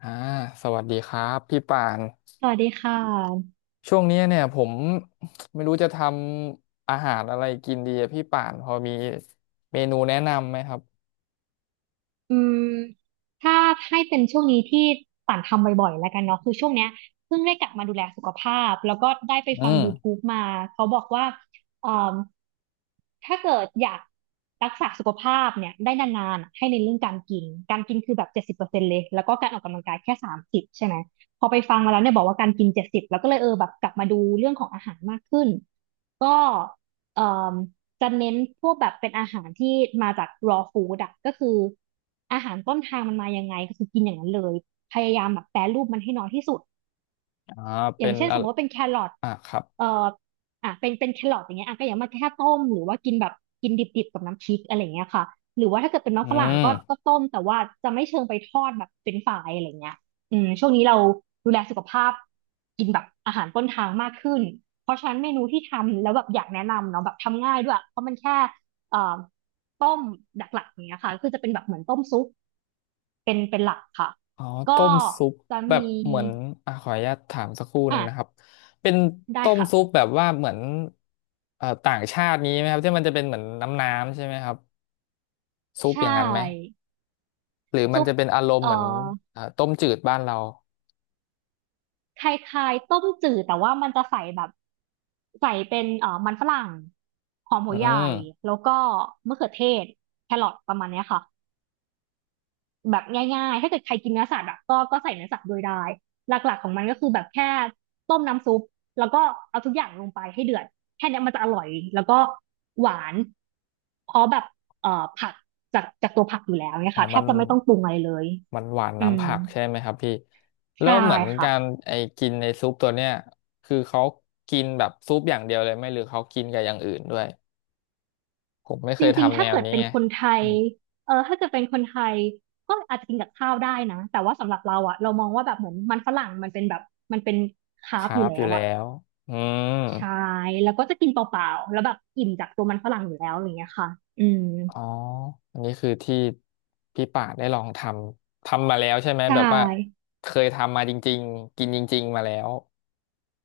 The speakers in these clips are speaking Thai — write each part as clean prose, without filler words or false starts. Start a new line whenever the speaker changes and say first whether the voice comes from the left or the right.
left: อ่าสวัสดีครับพี่ป่าน
right: สวัสดีค่ะ
left: ช่วงเนี้ยเนี่ยผมไม่รู้จะทำอาหารอะไรกินดีอะพี่ป่านพอมีเมนูแนะนำไหมครับ
right: อืมถ้าให้เป็นช่วงนี้ที่ป่านทำบ่อยๆแล้วกันเนาะคือช่วงเนี้ยเพิ่งได้กลับมาดูแลสุขภาพแล้วก็ได้ไป
left: อื
right: ฟัง y ูทู
left: ม
right: บ b e มาเขาบอกว่าเอ่มถ้าเกิดอยากรักษาสุขภาพเนี่ยได้นานๆอะให้ในนเรื่องการกินการกินคือแบบ70%เลยแล้วก็การออกกำลังกายแค่30ใช่ไหมพอไปฟังมาแล้วเนี่ยบอกว่าการกินเจ็ดสิบแล้วก็เลยเออแบบกลับมาดูเรื่องของอาหารมากขึ้นก็เอ่อ จะเน้นพวกแบบเป็นอาหารที่มาจาก raw food อะก็คืออาหารต้นทางมันมายังไงก็คือกินอย่างนั้นเลยพยายามแบบแปรรูปมันให้น้อยที่สุด
left: อ่า
right: อ
left: เป็
right: ย่าง
left: น
right: เช่นส
left: อะ
right: มมติว่าเป็นแครอท
left: อ่าครับ
right: เอ่ออ่ะเป็นแครอทอย่างเงี้ยอ่ะก็อย่ามาแค่ต้มหรือว่ากินแบบกินดิบๆกับน้ำพริกอะไรเงี้ยค่ะหรือว่าถ้าเกิดเป็นน้อง
left: อื
right: ฝรั่ง
left: ม
right: ก็ต้มแต่ว่าจะไม่เชิงไปทอดแบบเป็นฝายอะไรเงี้ยช่วงนี้เราดูแลสุขภาพกินแบบอาหารต้นทางมากขึ้นเพราะฉะนั้นเมนูที่ทำแล้วแบบอยากแนะนำเนาะแบบทำง่ายด้วยเพราะมันแค่เอ่อต้มหลักๆอย่างเงี้ยค่ะก็คือจะเป็นแบบเหมือนต้มซุปเป็นหลักค่ะ
left: อ๋อ
right: ก็
left: ต้มซุป
right: จะ
left: แบบ
right: มี
left: เหมือนอ่าขออนุญาตถามสักครู่ห
right: อ่ะ
left: นึ่งนะครับเป็น
right: ได้
left: ต้ม
right: ค่ะ
left: ซุปแบบว่าเหมือนต่างชาตินี้ไหมครับที่มันจะเป็นเหมือนน้ำใช่ไหมครับซุ
right: ใช
left: ปอย่างนั้นไหม
right: ่
left: หรือมั
right: ซุ
left: น
right: ป
left: จะเป็นอารมณ์
right: เอ่อ
left: เหมือนต้มจืดบ้านเรา
right: คล้ายๆต้มจืดแต่ว่ามันจะใส่แบบใส่เป็นมันฝรั่งหอมหั
left: อื
right: วใหญ่
left: ม
right: แล้วก็มะเขือเทศแครอทประมาณเนี้ยค่ะแบบง่ายๆถ้าเกิดใครกินเนื้อสัตว์อะก็ใส่เนื้อสัตว์โด้วยได้หลักๆของมันก็คือแบบแค่ต้มน้ำซุปแล้วก็เอาทุกอย่างลงไปให้เดือดแค่เนี้ยมันจะอร่อยแล้วก็หวานเพราะแบบเอ่อผักจากตัวผักอยู่แล้วเนี่
left: อ๋
right: ย
left: อ
right: ค่ะแท
left: มั
right: บ
left: น
right: จะไม่ต้องปรุงอะไรเลย
left: หวาน
right: อื
left: น้ำ
right: ม
left: ผักใช่ไหมครับพี่แล้
right: ใช่
left: วเหมือน
right: ค่ะ
left: การไอ้กินในซุปตัวเนี้ยคือเขากินแบบซุปอย่างเดียวเลยไหมหรือเขากินกับอย่างอื่นด้วยผมไม่เค
right: จ
left: ย
right: ริงๆ
left: ทำแน
right: ถ้า
left: ว
right: เกิด
left: นี้
right: เป็น
left: ไง
right: คนไทย
left: อืม
right: เออถ้าเกิดเป็นคนไทยก็อาจจะกินกับข้าวได้นะแต่ว่าสำหรับเราอะเรามองว่าแบบเหมือนมันฝรั่งมันเป็นแบบมันเป็นคาร์บ
left: คา
right: อ
left: ร์
right: ยู่
left: บอ
right: แล้
left: ยู่
right: ว
left: แล้
right: อะ
left: วอืม
right: ใช่แล้วก็จะกินเปล่าๆแล้วแบบอิ่มจากตัวมันฝรั่งอยู่แล้วอย่างเงี้ยค่ะอืม
left: อ๋ออันนี้คือที่พี่ป่าได้ลองทำ ทำมาแล้วใช่ไหม
right: ใช
left: แบบว่า
right: ่
left: เคยทำมาจริงๆกินจริงๆมาแล้ว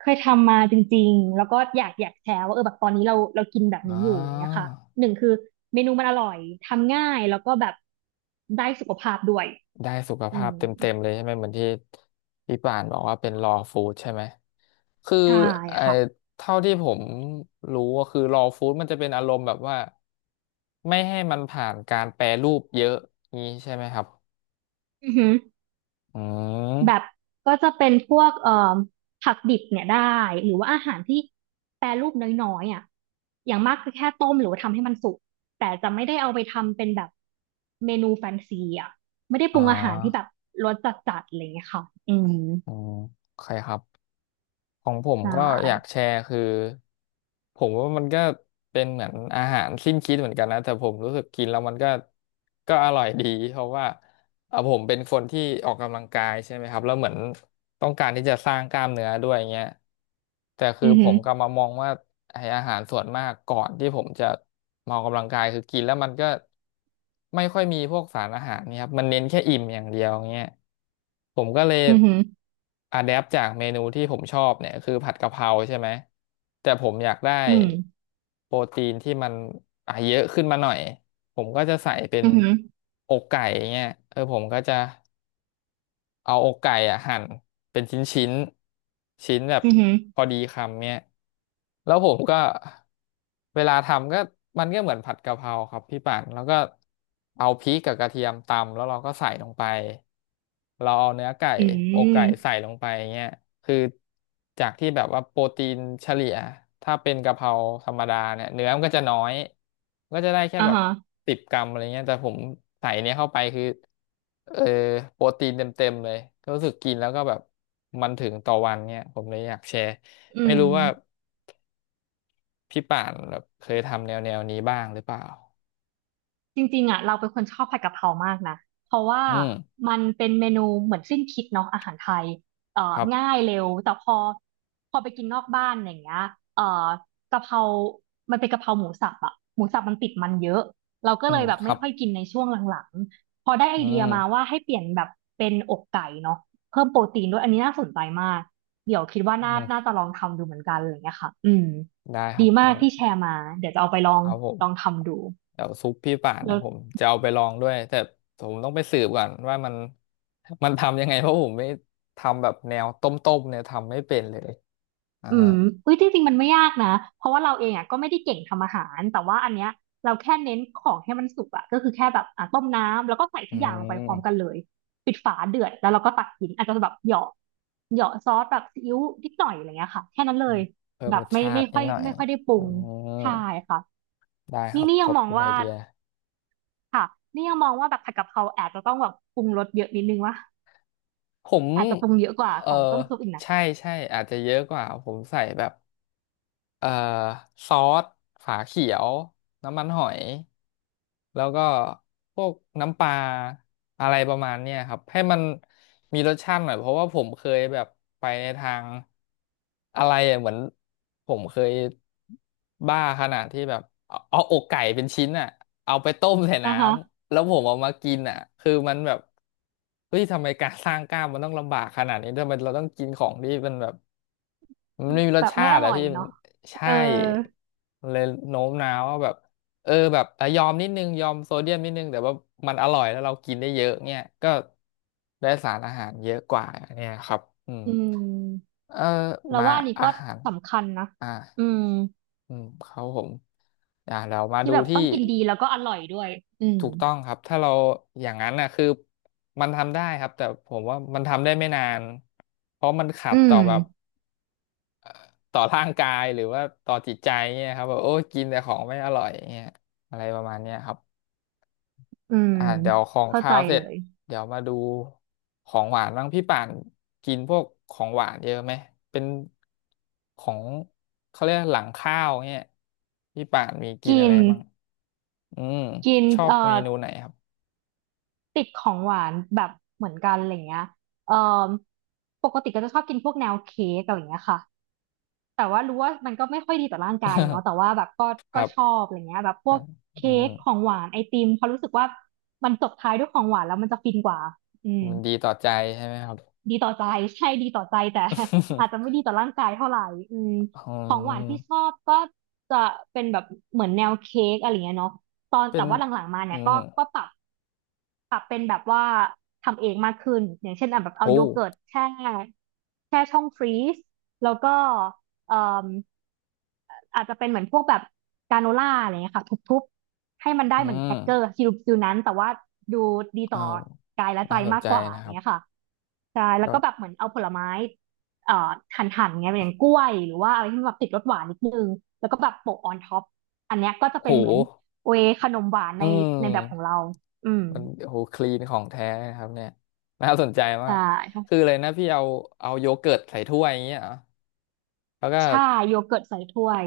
right: เคยทำมาจริงๆแล้วก็อยากแชร์ว่าเออแบบตอนนี้เรากินแบบ
left: อ๋อ
right: นี้อยู่อย่างเงี้ยค่ะหนึ่งคือเมนูมันอร่อยทำง่ายแล้วก็แบบได้สุขภาพด้วย
left: ได้สุข
right: อื
left: ภาพ
right: ม
left: เต็มๆเลยใช่ไหมเหมือนที่พี่ป่านบอกว่าเป็น raw food ใช่ไหมคือ
right: ใช่
left: ไอ้
right: ค่ะ
left: เท่าที่ผมรู้ก็คือ raw food มันจะเป็นอารมณ์แบบว่าไม่ให้มันผ่านการแปรรูปเยอะนี้ใช่ไหมครับ
right: อือหือ
left: อื
right: แบบ
left: ม
right: ก็จะเป็นพวกผักดิบเนี่ยได้หรือว่าอาหารที่แปรรูปน้อยๆอ่ะอย่างมากก็แค่ต้มหรือว่าทำให้มันสุกแต่จะไม่ได้เอาไปทำเป็นแบบเมนูแฟนซีอ่ะไม่ได้ป
left: อ่
right: รุงอาหารที่แบบ
left: า
right: รสจัดๆอะไรอย่างเงี้ยค่ะอืม
left: อืมใครครับของผม
right: ใช
left: ก็อยากแช
right: ่
left: ร์คือผมว่ามันก็เป็นเหมือนอาหารสิ้นคิดเหมือนกันนะแต่ผมรู้สึกกินแล้วมันก็ก็อร่อยดีเพราะว่า ผมเป็นคนที่ออกกำลังกายใช่ไหมครับแล้วเหมือนต้องการที่จะสร้างกล้ามเนื้อด้วยเงี้ยแต่คื
right: อื
left: อ
right: อ
left: ผ
right: หือ
left: มก็มามองว่าไอ้อาหารส่วนมากก่อนที่ผมจะมาออกกำลังกายคือกินแล้วมันก็ไม่ค่อยมีพวกสารอาหารเนี่ยครับมันเน้นแค่อิ่มอย่างเดียวเงี้ยผมก็เลย
right: อือหือ
left: อะแดปจากเมนูที่ผมชอบเนี่ยคือผัดกะเพราใช่ไหมแต่ผมอยากได้
right: อืม
left: โปรตีนที่มันอ่ะเยอะขึ้นมาหน่อย ผมก็จะใส่เป็น
right: อือหือ
left: อกไก่เงี้ยเออผมก็จะ เอาอกไก่อ่ะหั่นเป็นชิ้นแบบ
right: อือหือ
left: พอดีคำเนี่ยแล้วผมก็เวลาทำก็มันก็เหมือนผัดกะเพราครับพี่ป่านแล้วก็เอาพริกกับกระเทียมตำแล้วเราก็ใส่ลงไปเราเอาเนื้อไก่
right: อื
left: อก
right: ม
left: ไก่ใส่ลงไปเงี้ยคือจากที่แบบว่าโปรตีนเฉลี่ยถ้าเป็นกะเพราธรรมดาเนี่ยเนื้อมันก็จะน้อยก็จะได้แค่
right: อ่า
left: แบบ
right: ฮะ
left: 10 กรัมอะไรเงี้ยแต่ผมใส่เนี้ยเข้าไปคือ เออโปรตีนเต็มๆเลยก็รู้สึกกินแล้วก็แบบมันถึงต่อวันเนี่ยผมเลยอยากแชร์
right: อื
left: ไม่
right: ม
left: รู้ว่าพี่ป่านแบบเคยทำแนวแนวนี้บ้างหรือเปล่า
right: จริงๆอ่ะเราเป็นคนชอบผัดกะเพรามากนะเพราะว่า
left: อืม
right: มันเป็นเมนูเหมือนสิ้นคิดเนาะอาหารไทย
left: ครับ
right: ง่ายเร็วแต่พอไปกินนอกบ้านอย่างเงี้ยเอ่อกะเพรามันเป็นกะเพราหมูสับอ่ะหมูสับมันติดมันเยอะเราก็
left: อื
right: เล
left: ม
right: ยแบบ
left: ครั
right: ไม่
left: บ
right: ค่อยกินในช่วงหลังๆพอได้ไอ
left: อื
right: เดียมา
left: ม
right: ว่าให้เปลี่ยนแบบเป็นอกไก่เนาะเพิ่มโปรตีนด้วยอันนี้น่าสนใจมากเดี๋ยวคิดว่า
left: อื
right: น่า
left: ม
right: จะลองทำดูเหมือนกันอะไรอย่างเงี้ยค่ะอืม
left: ได้ครั
right: ดี
left: บ
right: มา
left: เดี๋ย
right: ก
left: ว
right: ที่แชร์มาเดี๋ยวจะเอาไปลอ
left: ค
right: ง
left: รับผม
right: ลองทำดู
left: เดี๋ยวซุปพี่ป่านนะผมจะเอาไปลองด้วยแต่ผมต้องไปสืบก่อนว่ามัน มันทำยังไงเพราะผมไม่ทำแบบแนวต้มๆเนี่ยทำไม่เป็นเลยอ่า
right: อืมอุ้ยจริงๆมันไม่ยากนะ เพราะว่าเราเองอ่ะก็ไม่ได้เก่งทำอาหาร แต่ว่าอันเนี้ยเราแค่เน้นของให้มันสุกอ่ะก็คือแค่แบบอ่ะต้มน้ำแล้วก็ใส่
left: อื
right: ทุกอย่างลงไปพร้อมกัน
left: ม
right: เลยปิดฝาเดือดแล้วเราก็ตักกินอาจจะแบบเหยาะเหยาะซอสแบบซีอิ๊วนิดหน่อยอะไรเงี้ยค่ะแค่นั้นเลย
left: เพิ่ม
right: แบ
left: ร
right: บ
left: ส
right: ไม่
left: ชา
right: ไม่
left: ตินิ
right: ค่อ
left: ด
right: ย
left: หน่อย
right: ไม่ค่อยได้ปรุ
left: อื
right: งใช่
left: ม
right: ค่ะ
left: ได้ค
right: นี่
left: รับ
right: นี่
left: ข
right: ยัง
left: อบ
right: มอง
left: คุณไอ
right: ว่า
left: เดีย
right: ค่ะนี่ยังมองว่าแบบผัดกะเพราอาจจะต้องแบบปรุงรสเยอะนิดนึงวะ
left: ผม
right: อาจจะปรุงเยอะกว่า
left: เออ
right: ของต้มซุปอีกนะ
left: ใช่ใช่อาจจะเยอะกว่าผมใส่แบบ เอ่อซอสฝาเขียวน้ำมันหอยแล้วก็พวกน้ำปลาอะไรประมาณเนี้ยครับให้มันมีรสชาติหน่อยเพราะว่าผมเคยแบบไปในทางอะไรอะเหมือนผมเคยบ้าขนาดที่แบบเอาอกไก่เป็นชิ้นอ่ะเอาไปต้มใส่
right: อ่า
left: น้
right: ฮะ
left: ำแล้วผมเอามากินอ่ะคือมันแบบเฮ้ยทำไมการสร้างกล้ามมันต้องลำบากขนาดนี้ทำไมเราต้องกินของที่มันแบบ มันไม่มีร
right: แบ
left: ส
right: บ
left: ชา
right: ไม่อ
left: ติอะ
right: ร่อย
left: พี่มัน
right: เนาะเอ
left: ใช่
right: อ
left: มันเลยโน้มน้าวว่าแบบเออแบบอ่ะยอมนิดนึงยอมโซเดียมนิดนึงแต่ว่ามันอร่อยแล้วเรากินได้เยอะเนี่ยก็ได้สารอาหารเยอะกว่าเนี่ยครับอืม
right: อืม
left: เออ
right: เรา
left: มา
right: ว่าอันนี้
left: อา
right: ก็
left: หาร
right: สำคัญนะ
left: อ่า
right: อืม
left: อืมครับผมอ่าเรามา
right: ที่
left: ดู
right: แบบ
left: ที่
right: ต้องกินดีแล้วก็อร่อยด้วยอืม
left: ถูกต้องครับถ้าเราอย่างนั้นน่ะคือมันทำได้ครับแต่ผมว่ามันทำได้ไม่นานเพราะมันขั
right: อื
left: ดต่
right: ม
left: อแบบ ต่อร่างกายหรือว่าต่อจิตใจเนี่ยครับแบบโอ้ยกินแต่ของไม่อร่อยเนี่ยอะไรประมาณเนี้ยครับ
right: อืม
left: อ่าเดี๋ยวของ
right: เข้า
left: คา
right: ใจ
left: วเสร็
right: เล
left: จ
right: ย
left: เดี๋ยวมาดูของหวานบ้างพี่ป่านกินพวกของหวานเยอะไหมเป็นของเขาเรียกหลังข้าวเนี่ยพี่ป่านมีกิน
right: กิ
left: อะไร
right: น
left: บ้างอืม
right: กิน
left: ชอบเมนูไหนครับ
right: ติดของหวานแบบเหมือนกันอะไรเงี้ยเอ่อปกติก็จะชอบกินพวกแนวเค้กอะไรเงี้ยค่ะแต่ว่ารู้ว่ามันก็ไม่ค่อยดีต่อร่างกายเนาะแต่ว่าแบบก็
left: ค
right: ก็
left: รับ
right: ชอบอะไรเงี้ยแบบพวก
left: อื
right: เค้กของ
left: ม
right: หวานไอติมเพราะรู้สึกว่ามันจบท้ายด้วยของหวานแล้วมันจะฟินกว่าอืม
left: มันดีต่อใจใช่ไหมครับ
right: ดีต่อใจ ใช่ดีต่อใจแต่ อาจจะไม่ดีต่อร่างกายเท่าไหร่อืม
left: อื
right: ของหวานที่ช
left: ม
right: อบก็จะเป็นแบบเหมือนแนวเค้กอะไรเงี้ยเนาะตอน
left: เป็
right: แต่
left: น
right: ว่าหลังๆมา
left: อื
right: เนี่ยก็
left: ม
right: ก็ปรับเป็นแบบว่าทำเองมากขึ้นอย่างเช่นอ่ะแบบเอา
left: โอ้
right: โยเกิร์ตแช่แช่ช่องฟรีซแล้วก็เอ่อ อาจจะเป็นเหมือนพวกแบบกราโนล่าอะไรเงี้ยค่ะทุบๆให้มันได้
left: อื
right: เหมือนแครกเกอร์
left: ม
right: ฟิลฟิลนั้นแต่ว่าดูดี
left: เออ
right: ต่อกายและใจ
left: น่าสน
right: มาก
left: ใจ
right: กว่า
left: นะครับ
right: เนี้ยค่ะใช่แล้วก็แบบ
left: ก็
right: เหมือนเอาผลไม้เอ่อหั่นๆเงยอย่างกล้วยหรือว่าอะไรที่มันแบบติดรสหวานนิดนึงแล้วก็แบบโปะออนท็อปอันเนี้ยก็จะ
left: โห
right: เป็นเหมือนเวย์ขนมหวาน
left: อื
right: ในแบบของ
left: ม
right: เราอืม
left: มันโหคลีนของแท้เลยนะครับเนี่ยน่าสนใจ มา
right: ใช่
left: ก
right: ค่ะ
left: คืออะไรนะพี่เอาโยเกิร์ตใส่ถ้วยอย่างเงี้ยเหรอแล้วก็
right: ใช่โยเกิร์ตใส่ถ้วย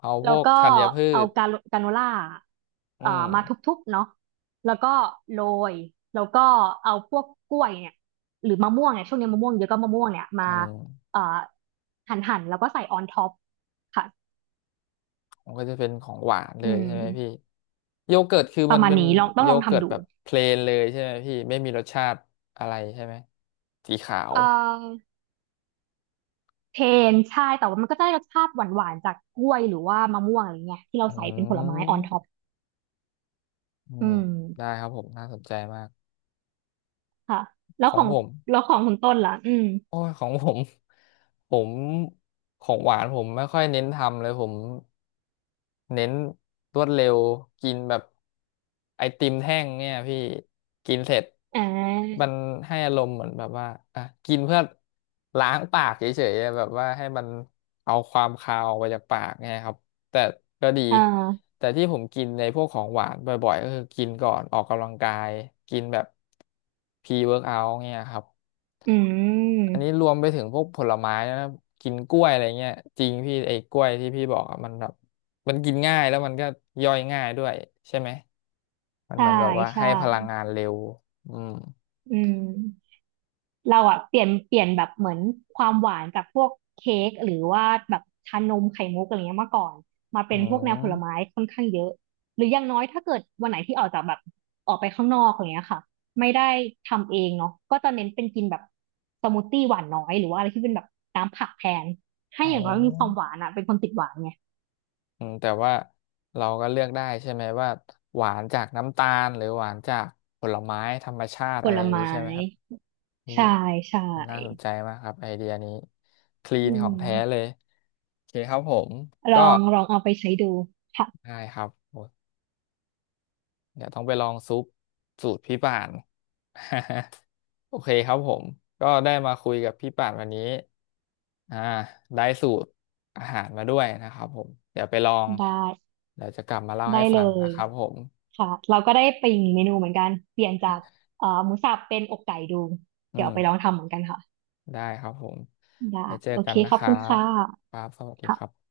left: เอาพ
right: แล้ว
left: วก
right: ก็
left: ธัญพื
right: เอา
left: ช
right: กาโนล่า
left: อืม
right: มาทุบๆเนาะแล้วก็โรยแล้วก็เอาพวกกล้วยเนี่ยหรือมะม่วงเนี่ยช่วงนี้มะม่วงเยอะก็มะม่วงเนี่ยมา
left: อืม
right: เอ่อหั่นแล้วก็ใส่ออนท็อปค่ะ
left: มันก็จะเป็นของหวานเล
right: อื
left: ย
right: ม
left: ใช่ไหมพี่โยเกิร์ตคือ
right: ป
left: มั
right: ระ
left: น
right: มาณ
left: เป็น
right: นี้ลองต้อง
left: โย
right: ลอง
left: เกิร์ต
right: ทำดู
left: แบบเพลนเลยใช่ไหมพี่ไม่มีรสชาติอะไรใช่ไหมสีขาว
right: เอ่อเทนใช่แต่ว่ามันก็จะได้รสชาติหวานๆจากกล้วยหรือว่ามะม่วงอะไรเงี้ยที่เรา
left: อื
right: ใส่เป็นผลไม้ออนท็อป
left: มอื
right: อื
left: ม
right: ม
left: ได้ครับผมน่าสนใจมาก
right: ค่ะแล้ว
left: ขอ
right: ข
left: ง
right: อง
left: ผม
right: แล้วของคุณต้นล่ะอืม
left: โอ้ยของผม ผมของหวานผมไม่ค่อยเน้นทำเลยผมเน้นรวดเร็วกินแบบไอติมแท่งเนี่ยพี่กินเสร็จ
right: อ่
left: มั
right: า
left: นให้อารมณ์เหมือนแบบว่าอ่ะกินเพื่อล้างปากเฉยๆอะแบบว่าให้มันเอาความคาวออกไปจากปากเนี่ยครับแต่ก็ดี
right: อ่า
left: แต่ที่ผมกินในพวกของหวานบ่อยๆก็คือกินก่อนออกกำลังกายกินแบบพรีเวิร์กเอาท์เนี่ยครับ
right: อื
left: อันนี้
right: ม
left: รวมไปถึงพวกผลไม้นะครับกินกล้วยอะไรเงี้ยจริงพี่ไอ้กล้วยที่พี่บอกอะมันแบบมันกินง่ายแล้วมันก็ย่อยง่ายด้วยใช่ไหมมันเห
right: ใช่
left: มือนแบบว่า
right: ใช่
left: ให้พลังงานเร็วอืม
right: อืมเราอะเปลี่ยนแบบเหมือนความหวานจากพวกเค้กหรือว่าแบบชานมไข่มุกอะไรเงี้ยมาก่อนมา
left: อื
right: เป็นพวกแนวผ
left: ม
right: ลไม้ค่อนข้างเยอะหรืออย่างน้อยถ้าเกิดวันไหนที่ออกจากแบบออกไปข้างนอกอะไรเงี้ยค่ะไม่ได้ทำเองเนาะก็จะเน้นเป็นกินแบบสมูทตี้หวานน้อยหรือว่าอะไรที่เป็นแบบน้ำผักแทนให้
left: อ๋อ
right: อย่างน้อยมีความหวานอะเป็นคนติดหวานไง
left: อืมแต่ว่าเราก็เลือกได้ใช่ไหมว่าหวานจากน้ำตาลหรือหวานจากผลไม้ธรรมชาติ
right: ผ
left: อะไร
right: ล
left: อย่างนี้
right: ไม้
left: ใช่ไหมครับนี่
right: ใช่ใช่
left: น่าสนใจมากครับไอเดียนี้คลี
right: อื
left: นของ
right: ม
left: แท้เลยโอเคครับผม
right: ล
left: ก็
right: องลองเอาไปใช้ดูค่ะ
left: ได้ครับ เดี๋ยวต้องไปลองซุปสูตรพี่ป่าน โอเคครับผมก็ได้มาคุยกับพี่ป่านวันนี้อ่าได้สูตรอาหารมาด้วยนะครับผมเดี๋ยวไปลอง
right: ได้
left: เดี๋ยวจะกลับมาเล่าให้
right: ได้
left: ฟั
right: เล
left: งนะ
right: ย
left: ครับผม
right: ค่ะเราก็ได้ไปอีกเมนูเหมือนกันเปลี่ยนจากหมูสับเป็นอกไก่ดู
left: อื
right: เดี๋ยวเอาไปลอง
left: ม
right: ทำเหมือนกันค่ะ
left: ได้ครับผม
right: ได้
left: ไปเจอ
right: โอ
left: กั
right: เค
left: นนะ
right: ข
left: ค
right: อบ
left: รั
right: คุณ
left: บ
right: ค่ะ
left: ครับสวัสดีครั
right: ค่ะ
left: บ